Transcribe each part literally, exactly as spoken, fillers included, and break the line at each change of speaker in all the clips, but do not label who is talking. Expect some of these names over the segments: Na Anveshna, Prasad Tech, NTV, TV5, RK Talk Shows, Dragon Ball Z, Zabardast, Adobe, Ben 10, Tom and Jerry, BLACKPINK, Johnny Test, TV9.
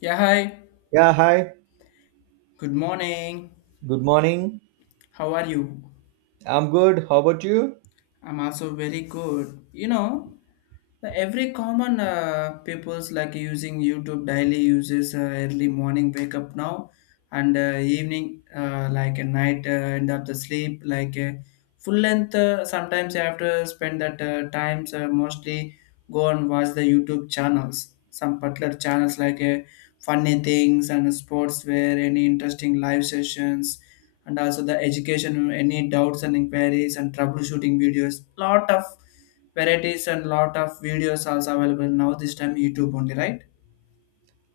Yeah, hi.
Yeah, hi.
Good morning.
Good morning.
How are you?
I'm good. How about you?
I'm also very good. You know, the every common uh, people's like using YouTube daily uses, uh, early morning wake up now and uh, evening, uh, like a night, uh, end up the sleep like, uh, full length. Uh, sometimes I have to spend that, uh, times, uh, mostly go and watch the YouTube channels, some particular channels like uh, funny things and sports, where any interesting live sessions and also the education, any doubts and inquiries and troubleshooting videos, lot of varieties and lot of videos also available now this time YouTube only, right?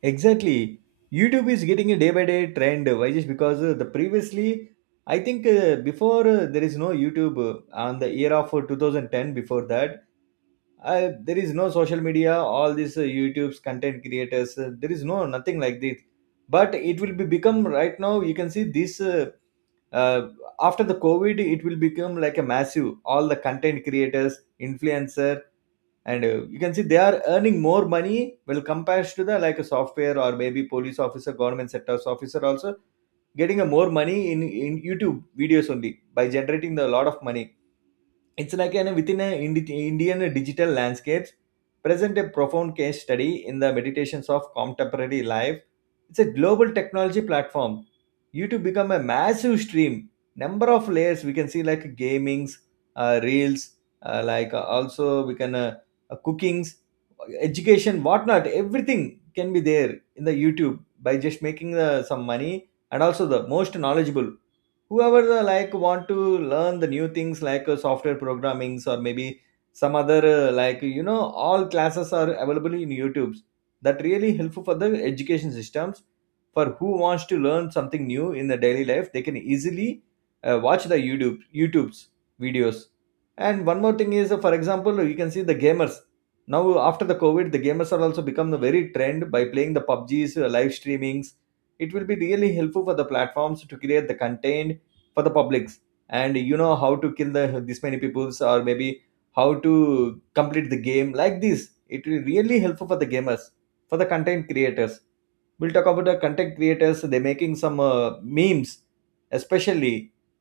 Exactly. YouTube is getting a day by day trend. Why? Just because uh, the previously, I think uh, before uh, there is no YouTube uh, on the year of uh, twenty ten. Before that, uh, there is no social media. All these uh, YouTube's content creators, uh, there is no nothing like this. But it will be become right now. You can see this uh, uh, after the COVID, it will become like a massive. All the content creators, influencer, and uh, you can see they are earning more money well compared to the like a software or maybe police officer, government sectors officer also getting a more money in in youtube videos only by generating the lot of money. It's like an within an Indi- Indian digital landscapes, present a profound case study in the meditations of contemporary life. It's a global technology platform. YouTube become a massive stream. Number of layers we can see like gamings, uh, reels, uh, like uh, also we can uh, uh, cookings, education, whatnot. Everything can be there in the YouTube by just making uh, some money, and also the most knowledgeable whoever the, like, want to learn the new things like uh, software programmings or maybe some other uh, like you know all classes are available in youtube. That really helpful for the education systems, for who wants to learn something new in the daily life they can easily uh, watch the youtube youtube's videos. And one more thing is, uh, for example, you can see the gamers now after the covid the gamers are also become the very trend by playing the pubgs, uh, live streamings. It will be really helpful for the platforms to create the content for the publics. And you know how to kill the this many peoples, or maybe how to complete the game like this. It will really helpful for the gamers, for the content creators. We'll talk about the content creators. They're making some uh, memes especially.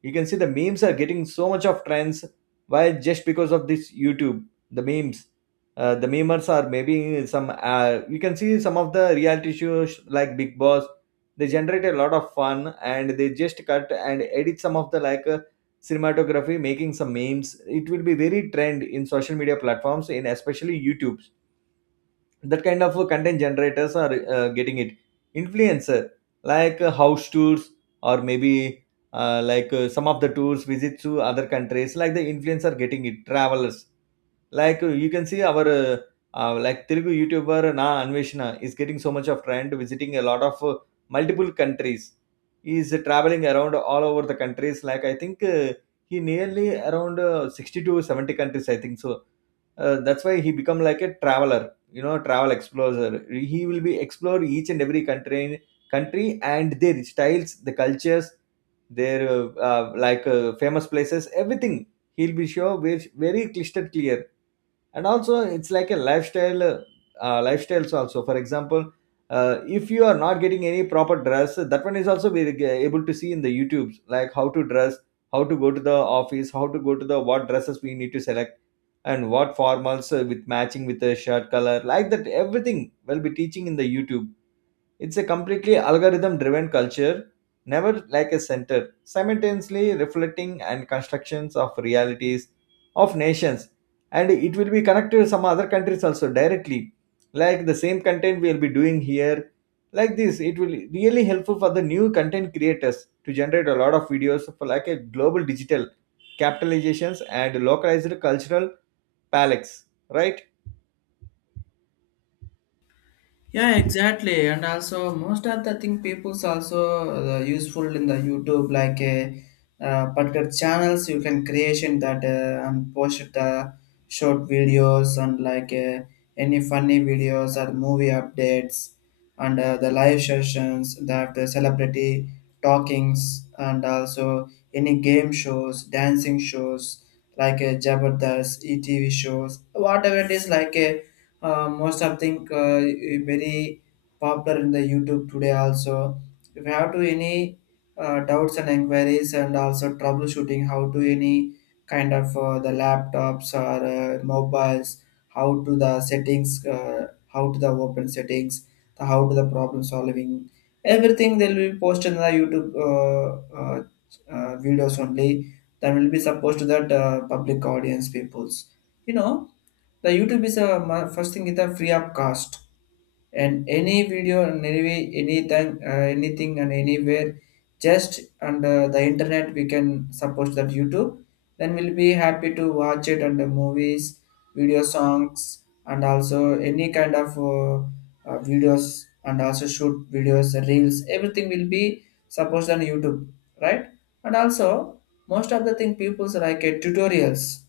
You can see the memes are getting so much of trends. Why? Just because of this youtube. The memes, uh, the memers are maybe some uh, you can see some of the reality shows like big boss, they generate a lot of fun and they just cut and edit some of the like uh, cinematography, making some memes. It will be very trend in social media platforms, in especially youtube. That kind of uh, content generators are uh, getting it. Influencer, like uh, house tours, or maybe uh, like uh, some of the tours, visits to other countries, like the influencer getting it travelers. Like, uh, you can see our uh, uh, like Telugu YouTuber Na Anveshna is getting so much of trend, visiting a lot of uh, multiple countries. He is traveling around all over the countries. Like, I think uh, he nearly around uh, sixty to seventy countries, I think so. Uh, that's why he become like a traveler, you know, travel explorer. He will be explore each and every country, country and their styles, the cultures, their uh, uh, like uh, famous places, everything he'll be sure very, very clisted clear. And also it's like a lifestyle, uh, uh, lifestyles also. For example, uh, if you are not getting any proper dress, that one is also we are able to see in the youtubes, like how to dress, how to go to the office, how to go to the, what dresses we need to select, and what formals uh, with matching with the shirt color, like that, everything will be teaching in the youtube. It's a completely algorithm driven culture, never like a center, simultaneously reflecting and constructions of realities of nations. And it will be connected to some other countries also directly. Like the same content we'll be doing here. Like this, it will really helpful for the new content creators to generate a lot of videos for like a global digital capitalizations and localized cultural palettes, right?
Yeah, exactly. And also, most of the thing people's also uh, useful in the YouTube, like uh, uh, particular channels you can creation that, uh, and post the short videos and like uh, any funny videos or movie updates and uh, the live sessions that the celebrity talkings and also any game shows, dancing shows like uh, Jabardast, E T V shows, whatever it is like. Uh, uh, most of think, uh, very popular in the YouTube today also. If you have to any uh, doubts and inquiries and also troubleshooting, how to any kind of uh, the laptops or uh, mobiles, how to the settings, uh, how to the open settings, the how to the problem solving, everything they will be posted in the YouTube uh, uh, uh, videos only, that will be supposed to that uh, public audience peoples. You know, the YouTube is a ma- first thing is a free of cost, and any video and any way, anything, uh, anything and anywhere, just under the internet we can support that YouTube. Then we'll be happy to watch it under movies, video songs, and also any kind of uh, uh, videos, and also shoot videos, reels. Everything will be supposed on YouTube, right? And also most of the thing people's like uh, tutorials.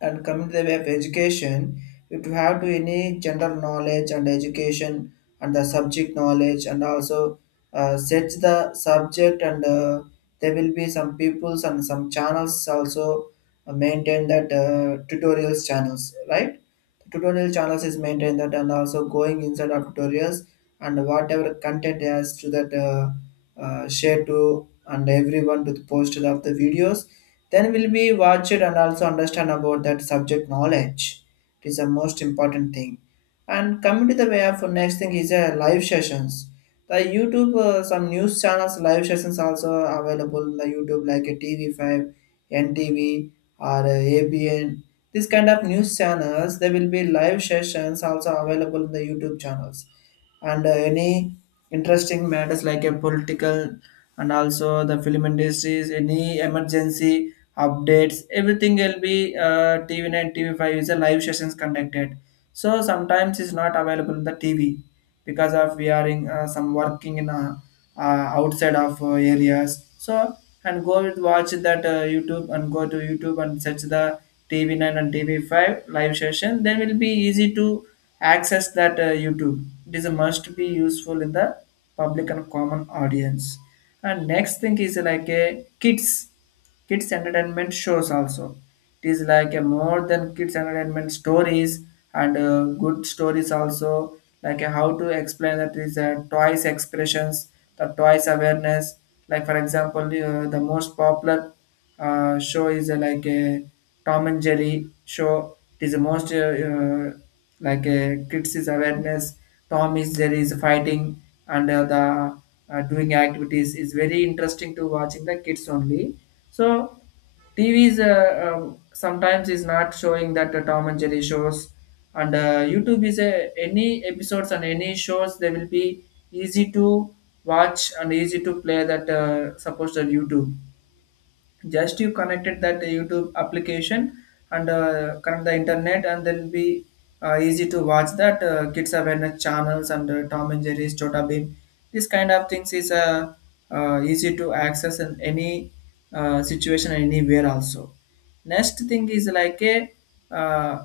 And coming to the way of education, if you have to any general knowledge and education and the subject knowledge and also uh, search the subject, and uh, there will be some peoples and some channels also uh, maintain that, uh, tutorials channels, right? Tutorial channels is maintained that, and also going inside of tutorials, and whatever content has to that, uh, uh, share to and everyone to the post of the videos, then will be watched and also understand about that subject knowledge. It is the most important thing. And coming to the way of next thing is a live sessions. The YouTube, uh, some news channels live sessions also available in the YouTube like a T V five, N T V or uh, A B N. This kind of news channels, there will be live sessions also available in the YouTube channels, and uh, any interesting matters like a political and also the film industries, any emergency updates, everything will be, uh, t v nine t v five is a live sessions conducted. So sometimes it's not available in the TV, because of we are in uh, some working in uh, uh, outside of uh, areas. So and go with watch that, uh, YouTube, and go to YouTube and search the t v nine and t v five live session, then will be easy to access that, uh, YouTube. It is a must be useful in the public and common audience. And next thing is like a kids, kids entertainment shows also. It is like a more than kids entertainment stories and uh, good stories also, like a how to explain that is a twice expressions, the twice awareness. Like for example, uh, the most popular uh, show is uh, like a Tom and Jerry show. It is the most uh, uh, like uh, kids is awareness. Tom is there is fighting, and uh, the uh, doing activities is very interesting to watching the kids only. So TVs uh, uh, um, sometimes is not showing that uh, Tom and Jerry shows, and uh, YouTube is a, any episodes and any shows they will be easy to watch and easy to play that, uh, supposed to YouTube. Just you connected that YouTube application and uh, connect the internet, and then be uh, easy to watch that, uh, kids awareness channels and uh, Tom and Jerry's Chota Beam. This kind of things is uh, uh, easy to access in any uh, situation anywhere also. Next thing is like a uh,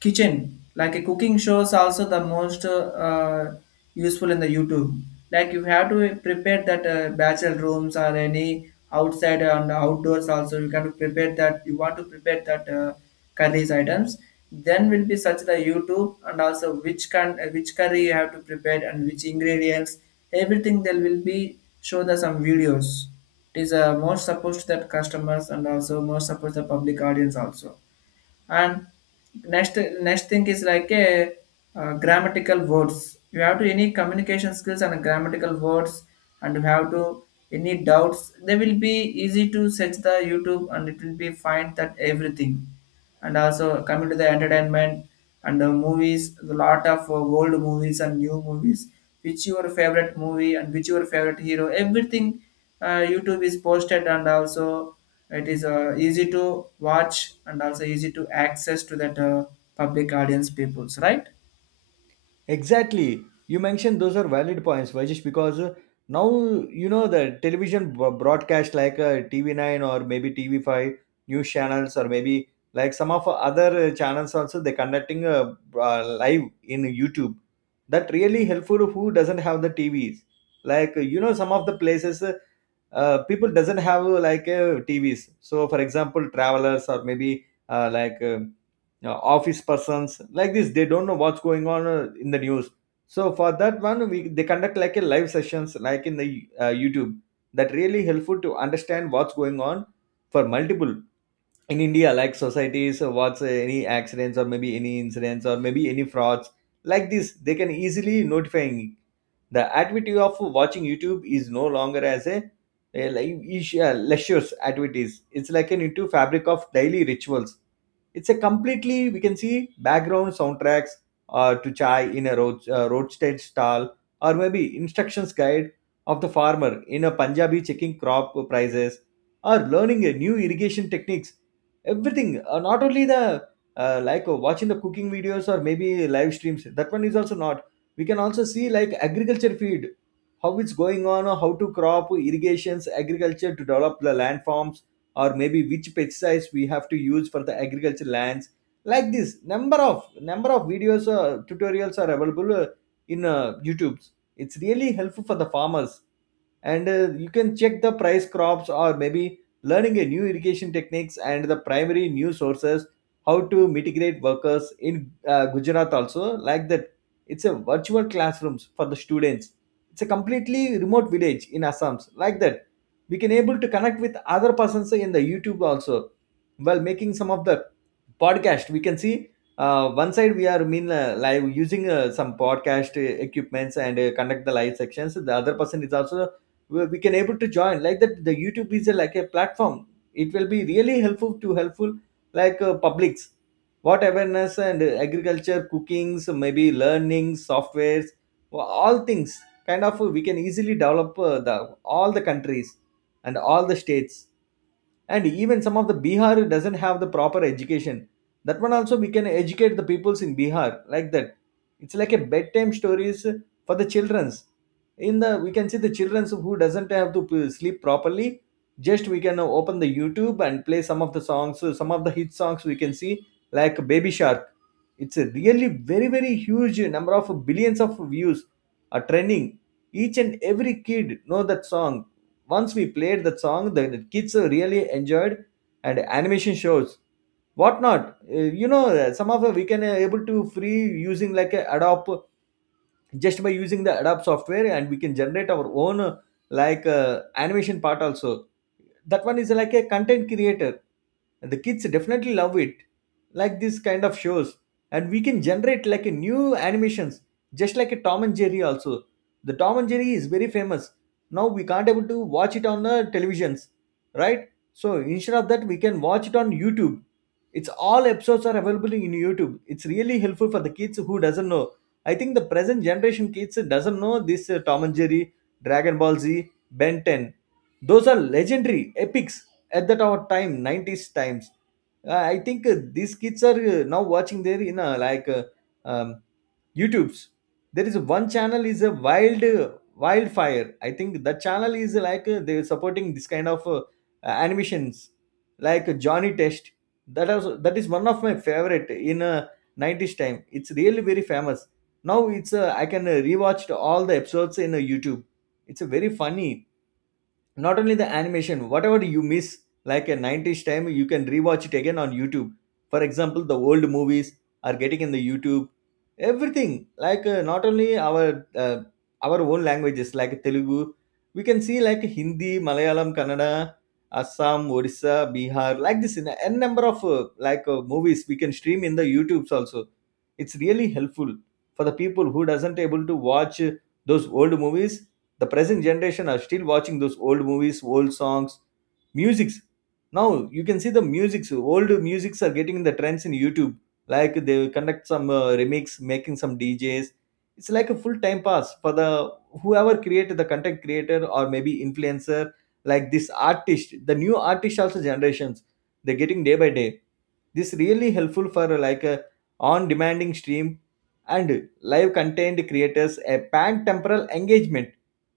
kitchen, like a cooking show is also the most uh, uh, useful in the YouTube. Like you have to prepare that, uh, bachelor rooms or any outside and outdoors also. You can prepare that, you want to prepare that, uh, curries items, then will be such the YouTube, and also which can, uh, which curry you have to prepare and which ingredients, everything there will be show the some videos. It is uh, more supposed to that customers and also more supposed the public audience also. And next next thing is like a uh, grammatical words. You have to any communication skills and grammatical words, and you have to any doubts, they will be easy to search the YouTube, and it will be find that everything. And also coming to the entertainment and the movies, a lot of uh, old movies and new movies, which your favorite movie and which your favorite hero, everything, uh, YouTube is posted, and also it is uh, easy to watch and also easy to access to that, uh, public audience peoples, right?
Exactly. You mentioned those are valid points, Vajish, because uh, now you know the television b- broadcast like uh, T V nine or maybe T V five news channels, or maybe like some of other uh, channels also, they conducting a uh, live in YouTube. That really helpful who doesn't have the T Vs. Like uh, you know some of the places uh, uh, people doesn't have uh, like uh, T Vs. So for example, travelers, or maybe uh, like uh, uh, office persons like this, they don't know what's going on uh, in the news. So for that one we, they conduct like a live sessions like in the uh, youtube. That really helpful to understand what's going on, for multiple in india, like societies, uh, what's uh, any accidents, or maybe any incidents, or maybe any frauds, like this, they can easily notifying. The activity of watching youtube is no longer as a uh, like, is- uh, leisure activities. It's like an into fabric of daily rituals. It's a completely, we can see, background soundtracks uh, to chai in a road uh, roadside stall, or maybe instructions guide of the farmer in a Punjabi, checking crop prices, or learning a new irrigation techniques. Everything, uh, not only the uh, like uh, watching the cooking videos or maybe live streams. That one is also not. We can also see like agriculture feed how it's going on, or how to crop irrigations, agriculture to develop the landforms, or maybe which pesticides we have to use for the agriculture lands. Like this, number of number of videos, uh, tutorials, are available uh, in uh, youtube. It's really helpful for the farmers. And uh, you can check the price crops, or maybe learning a new irrigation techniques and the primary new sources, how to mitigate workers in uh, gujarat also, like that. It's a virtual classrooms for the students. It's a completely remote village in assams, like that, we can able to connect with other persons in the youtube also. While making some of the podcast, we can see uh, one side we are mean uh, live using uh, some podcast uh, equipments and uh, conduct the live sections, the other person is also we we can able to join. Like that the youtube is a, like a platform. It will be really helpful to helpful, like uh, publics, what awareness and uh, agriculture, cookings, maybe learning softwares, wha- all things kind of uh, we can easily develop uh, the all the countries and all the states. And even some of the bihar doesn't have the proper education, that one also we can educate the peoples in bihar, like that. It's like a bedtime stories for the children's. In the, we can see the children's who doesn't have to p- sleep properly, just we can open the youtube and play some of the songs, some of the hit songs we can see like baby shark. It's a really very very huge number of billions of views are trending. Each and every kid know that song. Once we played that song, the, the kids really enjoyed. And animation shows, whatnot. Uh, You know, uh, some of uh, we can uh, able to free using like a Adobe, just by using the adobe software, and we can generate our own uh, like uh, animation part also. That one is like a content creator. The kids definitely love it, like this kind of shows. And we can generate like a new animations, just like a tom and jerry also. The tom and jerry is very famous, now we can't able to watch it on the televisions, right? So instead of that, we can watch it on youtube. It's all episodes are available in youtube. It's really helpful for the kids who doesn't know. I think the present generation kids doesn't know this uh, Tom and Jerry, Dragon Ball Z, Ben ten. Those are legendary epics at that our time, nineties times. Uh, I think uh, these kids are uh, now watching their in uh, like uh, um, YouTube's. There is one channel is a wild uh, wildfire. I think the channel is uh, like uh, they're supporting this kind of uh, animations like Johnny Test. That is that is one of my favorite in uh, nineties time. It's really very famous. Now it's a, i can uh, rewatch all the episodes in uh, YouTube. It's a very funny. Not only the animation, whatever you miss like a nineties time you can rewatch it again on YouTube. For example, the old movies are getting in the YouTube. Everything like uh, not only our uh, our own languages like Telugu, we can see like Hindi, Malayalam, Kannada, Assam, Odisha, Bihar, like this in a n number of uh, like uh, movies we can stream in the YouTubes also. It's really helpful for the people who doesn't able to watch uh, those old movies. The present generation are still watching those old movies, old songs, musics now. You can see the musics, old musics are getting in the trends in YouTube. Like they conduct some uh, remix making some D Js. It's like a full time pass for the whoever created, the content creator or maybe influencer, like this artist, the new artist also generations, they're getting day by day. This really helpful for like a on demanding stream and live content creators, a pan temporal engagement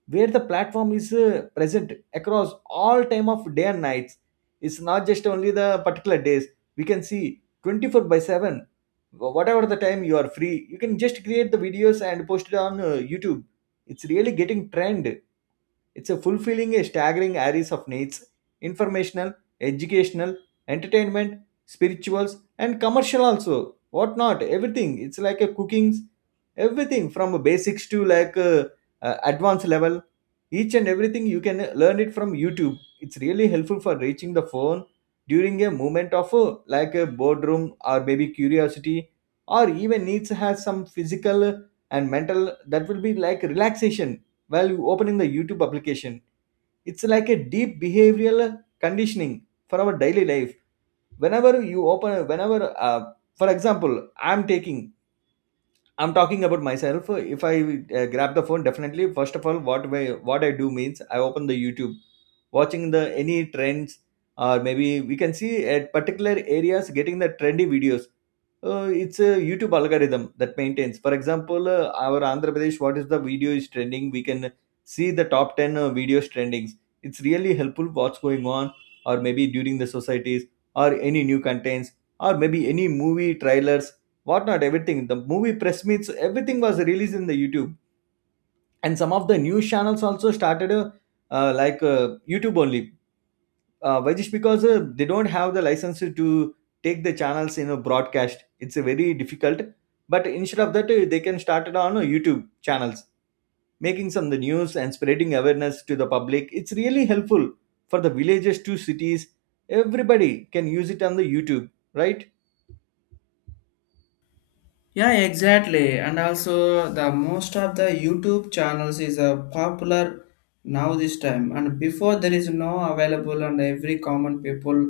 where the platform is uh, present across all time of day and nights. It's not just only the particular days. We can see twenty four by seven. Wh- whatever the time you are free, you can just create the videos and post it on uh, YouTube. It's really getting trend. It's a fulfilling a staggering arrays of needs, informational, educational, entertainment, spirituals, and commercial also. What not? Everything. It's like a cooking's everything from basics to like uh, uh, advanced level. Each and everything you can learn it from YouTube. It's really helpful for reaching the phone during a moment of uh, like a boredom or maybe curiosity or even needs has some physical and mental that will be like relaxation while you opening the YouTube application. It's like a deep behavioral conditioning for our daily life. Whenever you open, whenever, uh, for example, I'm taking I'm talking about myself. If I uh, grab the phone, definitely first of all, what way, what I do means I open the YouTube, watching the any trends, or maybe we can see at particular areas getting the trendy videos. Uh, it's a YouTube algorithm that maintains. For example, uh, our Andhra Pradesh, what is the video is trending? We can see the top ten uh, videos trendings. It's really helpful what's going on, or maybe during the societies, or any new contents, or maybe any movie trailers whatnot, everything. The movie press meets, everything was released in the YouTube, and some of the news channels also started uh, uh, like uh, YouTube only. Uh, why just because uh, they don't have the license to take the channels in a broadcast. It's uh, very difficult. But instead of that, uh, they can start it on uh, YouTube channels, making some of the news and spreading awareness to the public. It's really helpful for the villages to cities. Everybody can use it on the YouTube, right?
Yeah, exactly. And also the most of the YouTube channels is uh, popular now this time, and before there is no available, and every common people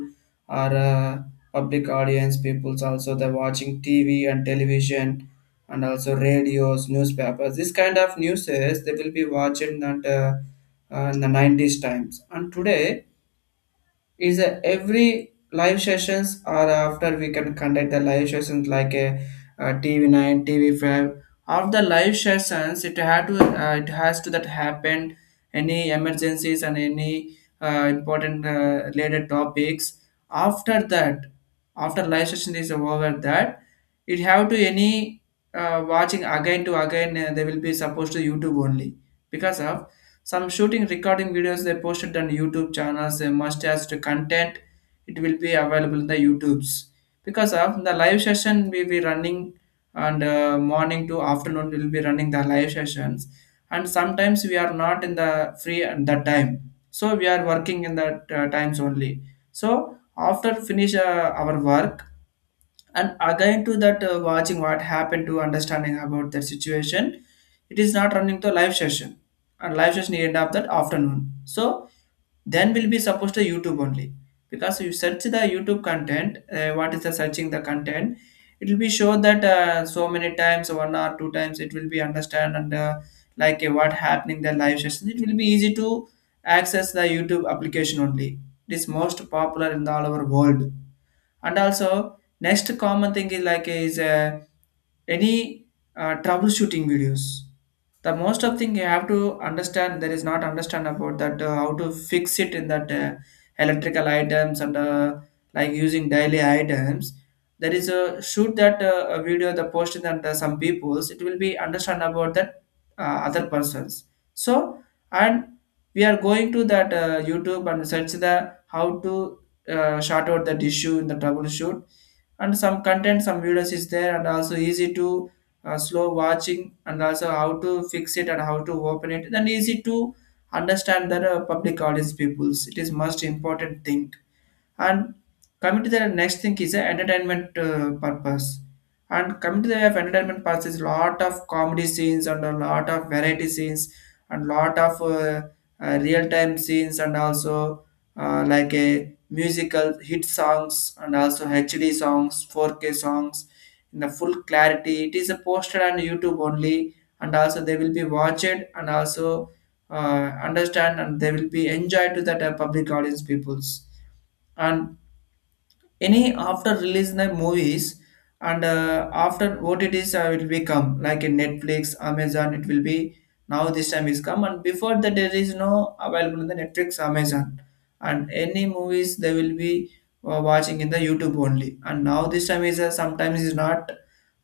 are, uh, public audience peoples also, they're watching TV and television and also radios, newspapers. This kind of news is they will be watching that, uh, uh, in the nineties times. And today is, uh, every live sessions, or after we can conduct the live sessions like a, uh, T V nine, T V five. Of the live sessions, it had to, uh, it has to that happen any emergencies and any uh, important uh, related topics. After that, after live session is over, that it have to any uh, watching again to again. Uh, they will be supposed to YouTube only, because of some shooting recording videos they posted on YouTube channels, they must has to content. It will be available in the YouTubes. Because of the live session we will be running, and uh, morning to afternoon we'll be running the live sessions. And sometimes we are not in the free at that time, so we are working in the uh, times only. So after finish uh, our work, and again to that, uh, watching what happened to understanding about that situation. It is not running to a live session, and live session end of that afternoon. So then will be supposed to YouTube only. Because you search the YouTube content, uh, what is the searching the content, it will be show that, uh, so many times one or two times it will be understand, and uh, like uh, what happening the live session, it will be easy to access the YouTube application only. It is most popular in the all over world. And also next common thing is like is uh, any uh, troubleshooting videos. The most of thing you have to understand, there is not understand about that, uh, how to fix it in that, uh, electrical items and uh, like using daily items. There is a shoot that, uh, a video the post that, uh, some peoples it will be understand about that, uh, other persons. So and we are going to that, uh, YouTube, and search the how to uh, short out that issue in the troubleshoot, and some content, some videos is there, and also easy to uh, slow watching, and also how to fix it and how to open it, then easy to understand that, uh, public audience peoples. It is most important thing. And coming to the next thing is the entertainment uh, purpose. And coming to the way of entertainment purpose is lot of comedy scenes and a lot of variety scenes and lot of uh, uh, real time scenes, and also uh, like a musical hit songs and also H D songs, four K songs in the full clarity. It is uh, posted on YouTube only, and also they will be watched, and also uh, understand and they will be enjoyed to that, uh, public audience peoples. And any after release the movies, and uh, after O T Ts uh, will become like in Netflix, Amazon. It will be now this time is come, and before that there is no available in the Netflix, Amazon, and any movies they will be uh, watching in the YouTube only. And now this time is uh, sometimes is not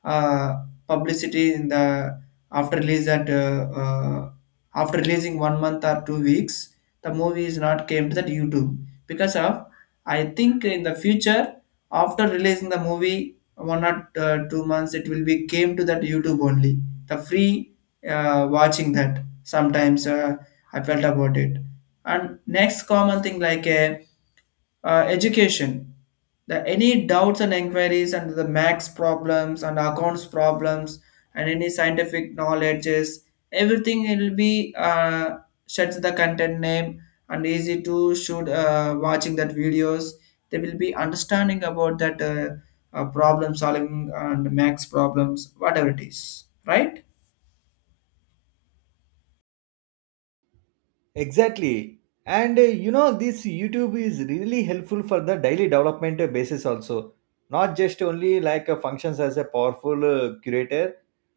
uh, publicity in the after release that uh, uh, after releasing one month or two weeks, the movie is not came to that YouTube. Because of, I think in the future, after releasing the movie one or uh, two months, it will be came to that YouTube only. The free uh, watching that sometimes, uh, I felt about it. And next common thing like a uh, education, the any doubts and inquiries and the max problems and accounts problems and any scientific knowledges, everything will be uh, sets the content name, and easy to shoot uh, watching that videos, they will be understanding about that uh, uh, problem solving and max problems, whatever it is, right?
Exactly. And uh, you know, this YouTube is really helpful for the daily development uh, basis also. Not just only like uh, functions as a powerful uh, curator.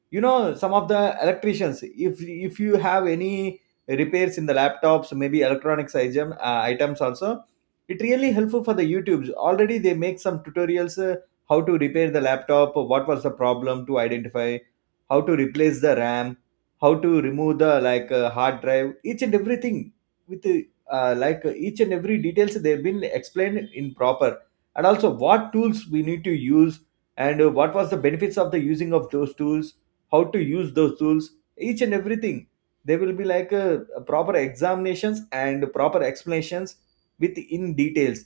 You know, some of the electricians, if if you have any repairs in the laptops, maybe electronics item, uh, items also, it really helpful for the YouTubes. Already they make some tutorials uh, how to repair the laptop, what was the problem to identify, how to replace the RAM, how to remove the like uh, hard drive, each and everything with uh, like uh, each and every details they've been explained in proper, and also what tools we need to use and uh, what was the benefits of the using of those tools, how to use those tools, each and everything. There will be like a, a proper examinations and proper explanations with in details.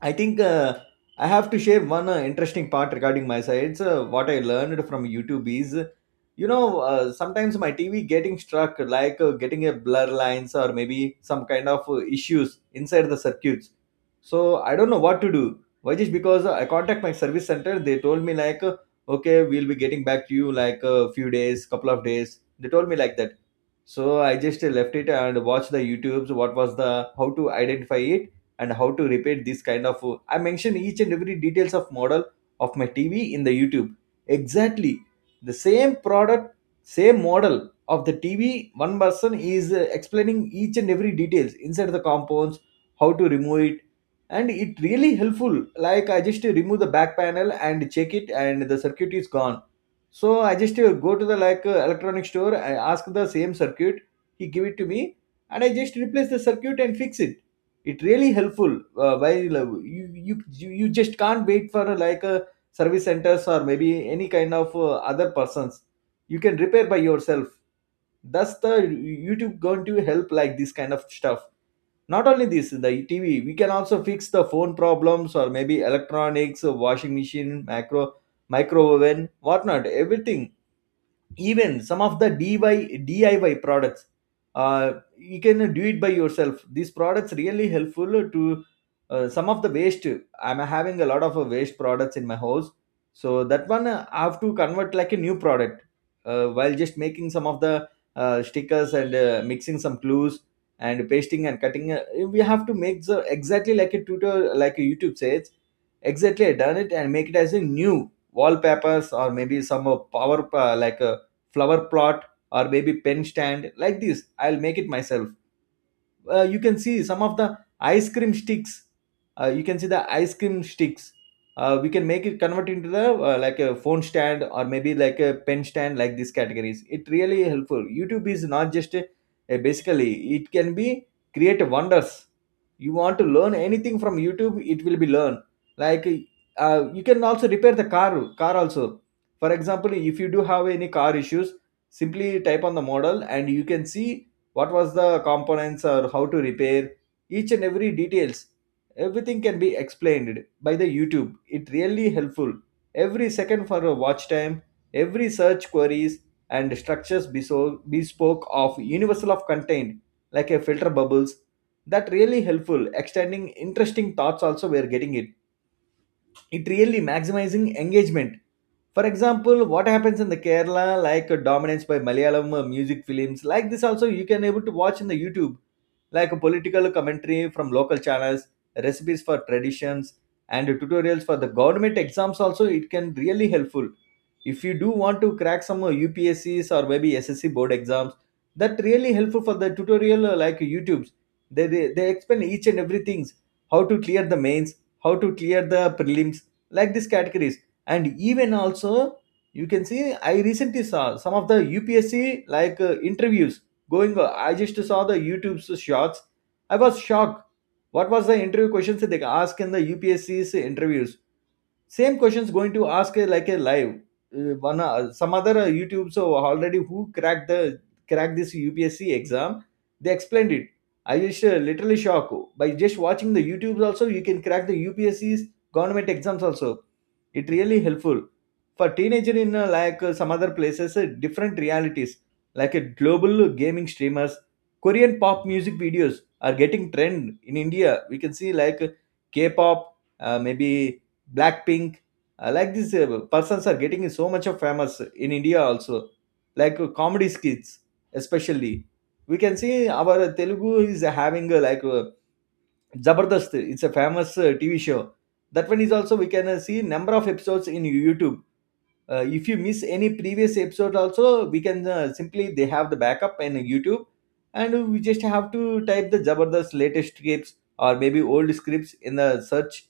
I think uh, I have to share one uh, interesting part regarding my sides. Uh, what I learned from YouTube is, you know, uh, sometimes my T V getting struck, like uh, getting a blur lines or maybe some kind of uh, issues inside the circuits. So I don't know what to do. Why just because I contact my service center, they told me like, uh, okay, we'll be getting back to you like a few days, couple of days. They told me like that. So I just uh, left it and watched the YouTube's, what was the how to identify it and how to repair this kind of. I mentioned each and every details of model of my T V in the YouTube, exactly the same product, same model of the T V. One person is uh, explaining each and every details inside the compounds, how to remove it, and it really helpful. Like I just uh, remove the back panel and check it, and the circuit is gone. So I just uh, go to the like uh, electronic store, I ask the same circuit, he give it to me, and I just replace the circuit and fix it. It really helpful uh, while uh, you, you you you just can't wait for uh, like uh, service centers or maybe any kind of uh, other persons. You can repair by yourself. Thus the YouTube going to help like this kind of stuff. Not only this the T V, we can also fix the phone problems or maybe electronics uh, washing machine, macro microwave oven, whatnot everything. Even some of the D I Y, diy products uh, you can do it by yourself. These products really helpful to uh, some of the waste. I'm having a lot of uh, waste products in my house. So that one uh, I have to convert like a new product uh, while just making some of the uh, stickers and uh, mixing some clues and pasting and cutting, uh, we have to make the exactly like a tutor, like a YouTube says. Exactly, I done it and make it as a new wallpapers or maybe some uh, power uh, like a flower plot or maybe pen stand like this, I'll make it myself. Uh, you can see some of the ice cream sticks. Uh, you can see the ice cream sticks. Uh, we can make it convert into the uh, like a phone stand or maybe like a pen stand, like these categories. It really helpful, YouTube is not just a, a basically, it can be create wonders. You want to learn anything from YouTube, it will be learn. Like uh, you can also repair the car, car also. For example, if you do have any car issues, simply type on the model and you can see what was the components or how to repair, each and every details everything can be explained by the YouTube. It really helpful every second for a watch time, every search queries, and structures beso- bespoke of universal of content like a filter bubbles, that really helpful extending interesting thoughts also we are getting it. It really maximizing engagement. For example, what happens in the Kerala, like uh, dominance by Malayalam uh, music films, like this also you can able to watch in the YouTube, like a political commentary from local channels, recipes for traditions, and tutorials for the government exams, also it can really helpful. If you do want to crack some uh, U P S Cs or maybe S S C board exams, that really helpful for the tutorial uh, like YouTubes. They, they, they explain each and everything, how to clear the mains, how to clear the prelims, like these categories. And even also you can see, I recently saw some of the U P S C like uh, interviews going on. I just saw the YouTube shots. I was shocked. What was the interview questions that they ask in the U P S C's interviews? Same questions going to ask uh, like a live uh, one uh, some other uh, YouTube so already who cracked the cracked this U P S C exam, they explained it. I just uh, literally shocked by just watching the YouTubes also. You can crack the U P S C's government exams also, it really helpful for teenager in uh, like uh, some other places, uh, different realities like a global gaming streamers, Korean pop music videos are getting trend in India. We can see like uh, K-pop, uh, maybe Blackpink, uh, like these uh, persons are getting so much of famous in India also, like uh, comedy skits. Especially we can see our Telugu is having uh, like uh, Zabardast, it's a famous uh, T V show. That one is also we can uh, see number of episodes in YouTube. Uh, if you miss any previous episode also we can uh, simply, they have the backup in YouTube, and we just have to type the Jabardast latest scripts or maybe old scripts in the search.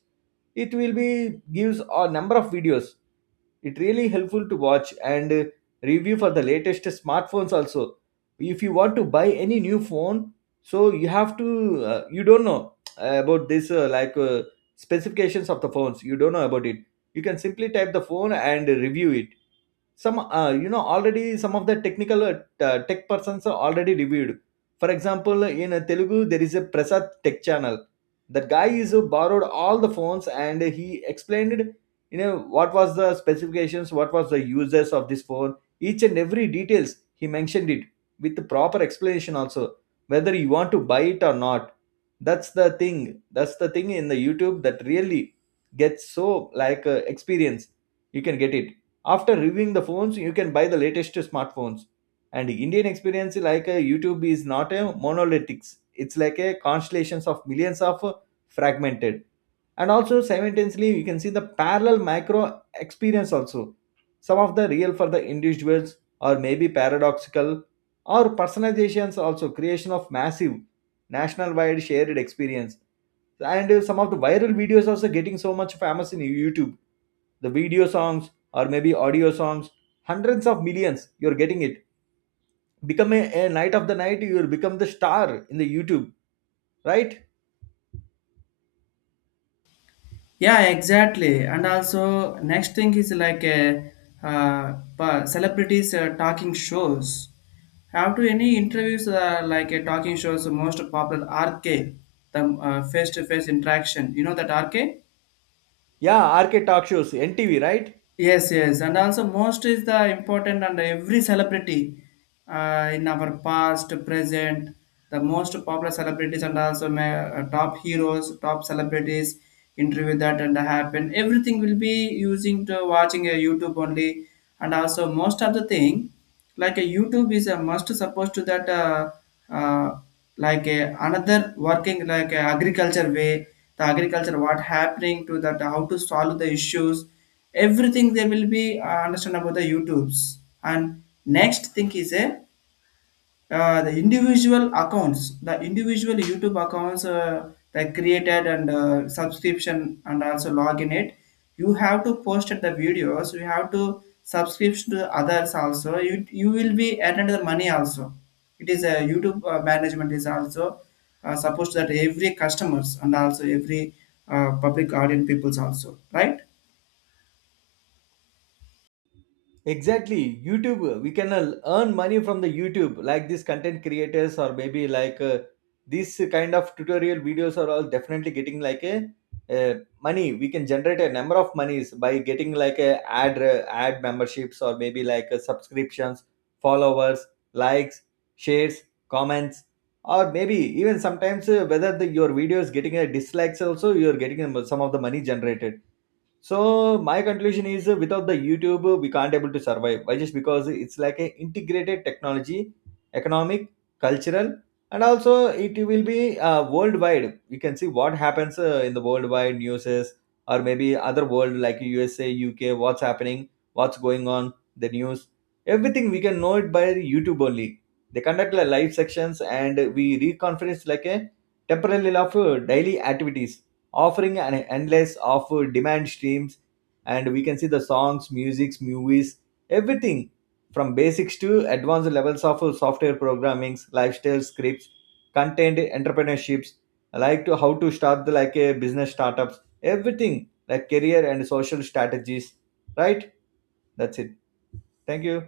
It will be gives a number of videos. It really helpful to watch and uh, review for the latest smartphones also. If you want to buy any new phone, so you have to uh, you don't know uh, about this, uh, like uh, specifications of the phones you don't know about it. You can simply type the phone and review it. Some uh, you know already some of the technical uh, t- tech persons are already reviewed. For example in uh, Telugu, there is a Prasad Tech channel. That guy is who borrowed all the phones and he explained, you know, what was the specifications, what was the uses of this phone, each and every details he mentioned it with the proper explanation also, whether you want to buy it or not. That's the thing. That's the thing in the YouTube that really gets so like uh, experience you can get it. After reviewing the phones, you can buy the latest smartphones. And Indian experience, like uh, YouTube is not a monolithic. It's like a constellations of millions of uh, fragmented. And also simultaneously, you can see the parallel micro experience also. Some of the real for the individuals or maybe paradoxical or personalizations also creation of massive national-wide shared experience. And uh, some of the viral videos also getting so much famous in YouTube, the video songs or maybe audio songs, hundreds of millions you're getting it. Become a, a night of the night, you'll become the star in the YouTube, right?
Yeah, exactly. And also next thing is like a uh, pa- celebrities uh, talking shows, have to any interviews uh, like a talking shows most popular RK, the uh, face-to-face interaction, you know, that RK.
Yeah, R K talk shows, N T V, right?
Yes, yes, and also most is the important, and every celebrity uh, in our past, present, the most popular celebrities, and also ma- uh, top heroes, top celebrities interview that and happen, everything will be using to watching a YouTube only. And also most of the thing, like a YouTube is a must supposed to that uh, uh, like a another working like a agriculture way. The agriculture what happening to that, how to solve the issues, everything they will be uh, understand about the YouTubes. And next thing is a uh, the individual accounts, the individual YouTube accounts uh, that created and uh, subscription and also login it. You have to post the videos, you have to subscribe to others also, you you will be earned the money also. It is a YouTube uh, management is also uh, supposed that every customers and also every uh, public audience peoples also, right?
Exactly, YouTube. We can uh, earn money from the YouTube, like these content creators, or maybe like uh, these kind of tutorial videos are all definitely getting like a uh, money. We can generate a number of monies by getting like a ad uh, ad memberships, or maybe like uh, subscriptions, followers, likes, shares, comments, or maybe even sometimes uh, whether the, your video is getting a dislikes also, you are getting some of the money generated. So my conclusion is uh, without the YouTube, uh, we can't able to survive. Why? Just because it's like a integrated technology, economic, cultural, and also it will be uh, worldwide. We can see what happens uh, in the worldwide newses or maybe other world like U S A, U K, what's happening, what's going on, the news. Everything we can know it by YouTube only. They conduct like live sections and we reconference like a temporary of uh, daily activities offering an endless of uh, demand streams. And we can see the songs, musics, movies, everything from basics to advanced levels of uh, software programming, lifestyle scripts, content entrepreneurships, like to how to start the, like a business startups, everything like career and social strategies, right. That's it. Thank you.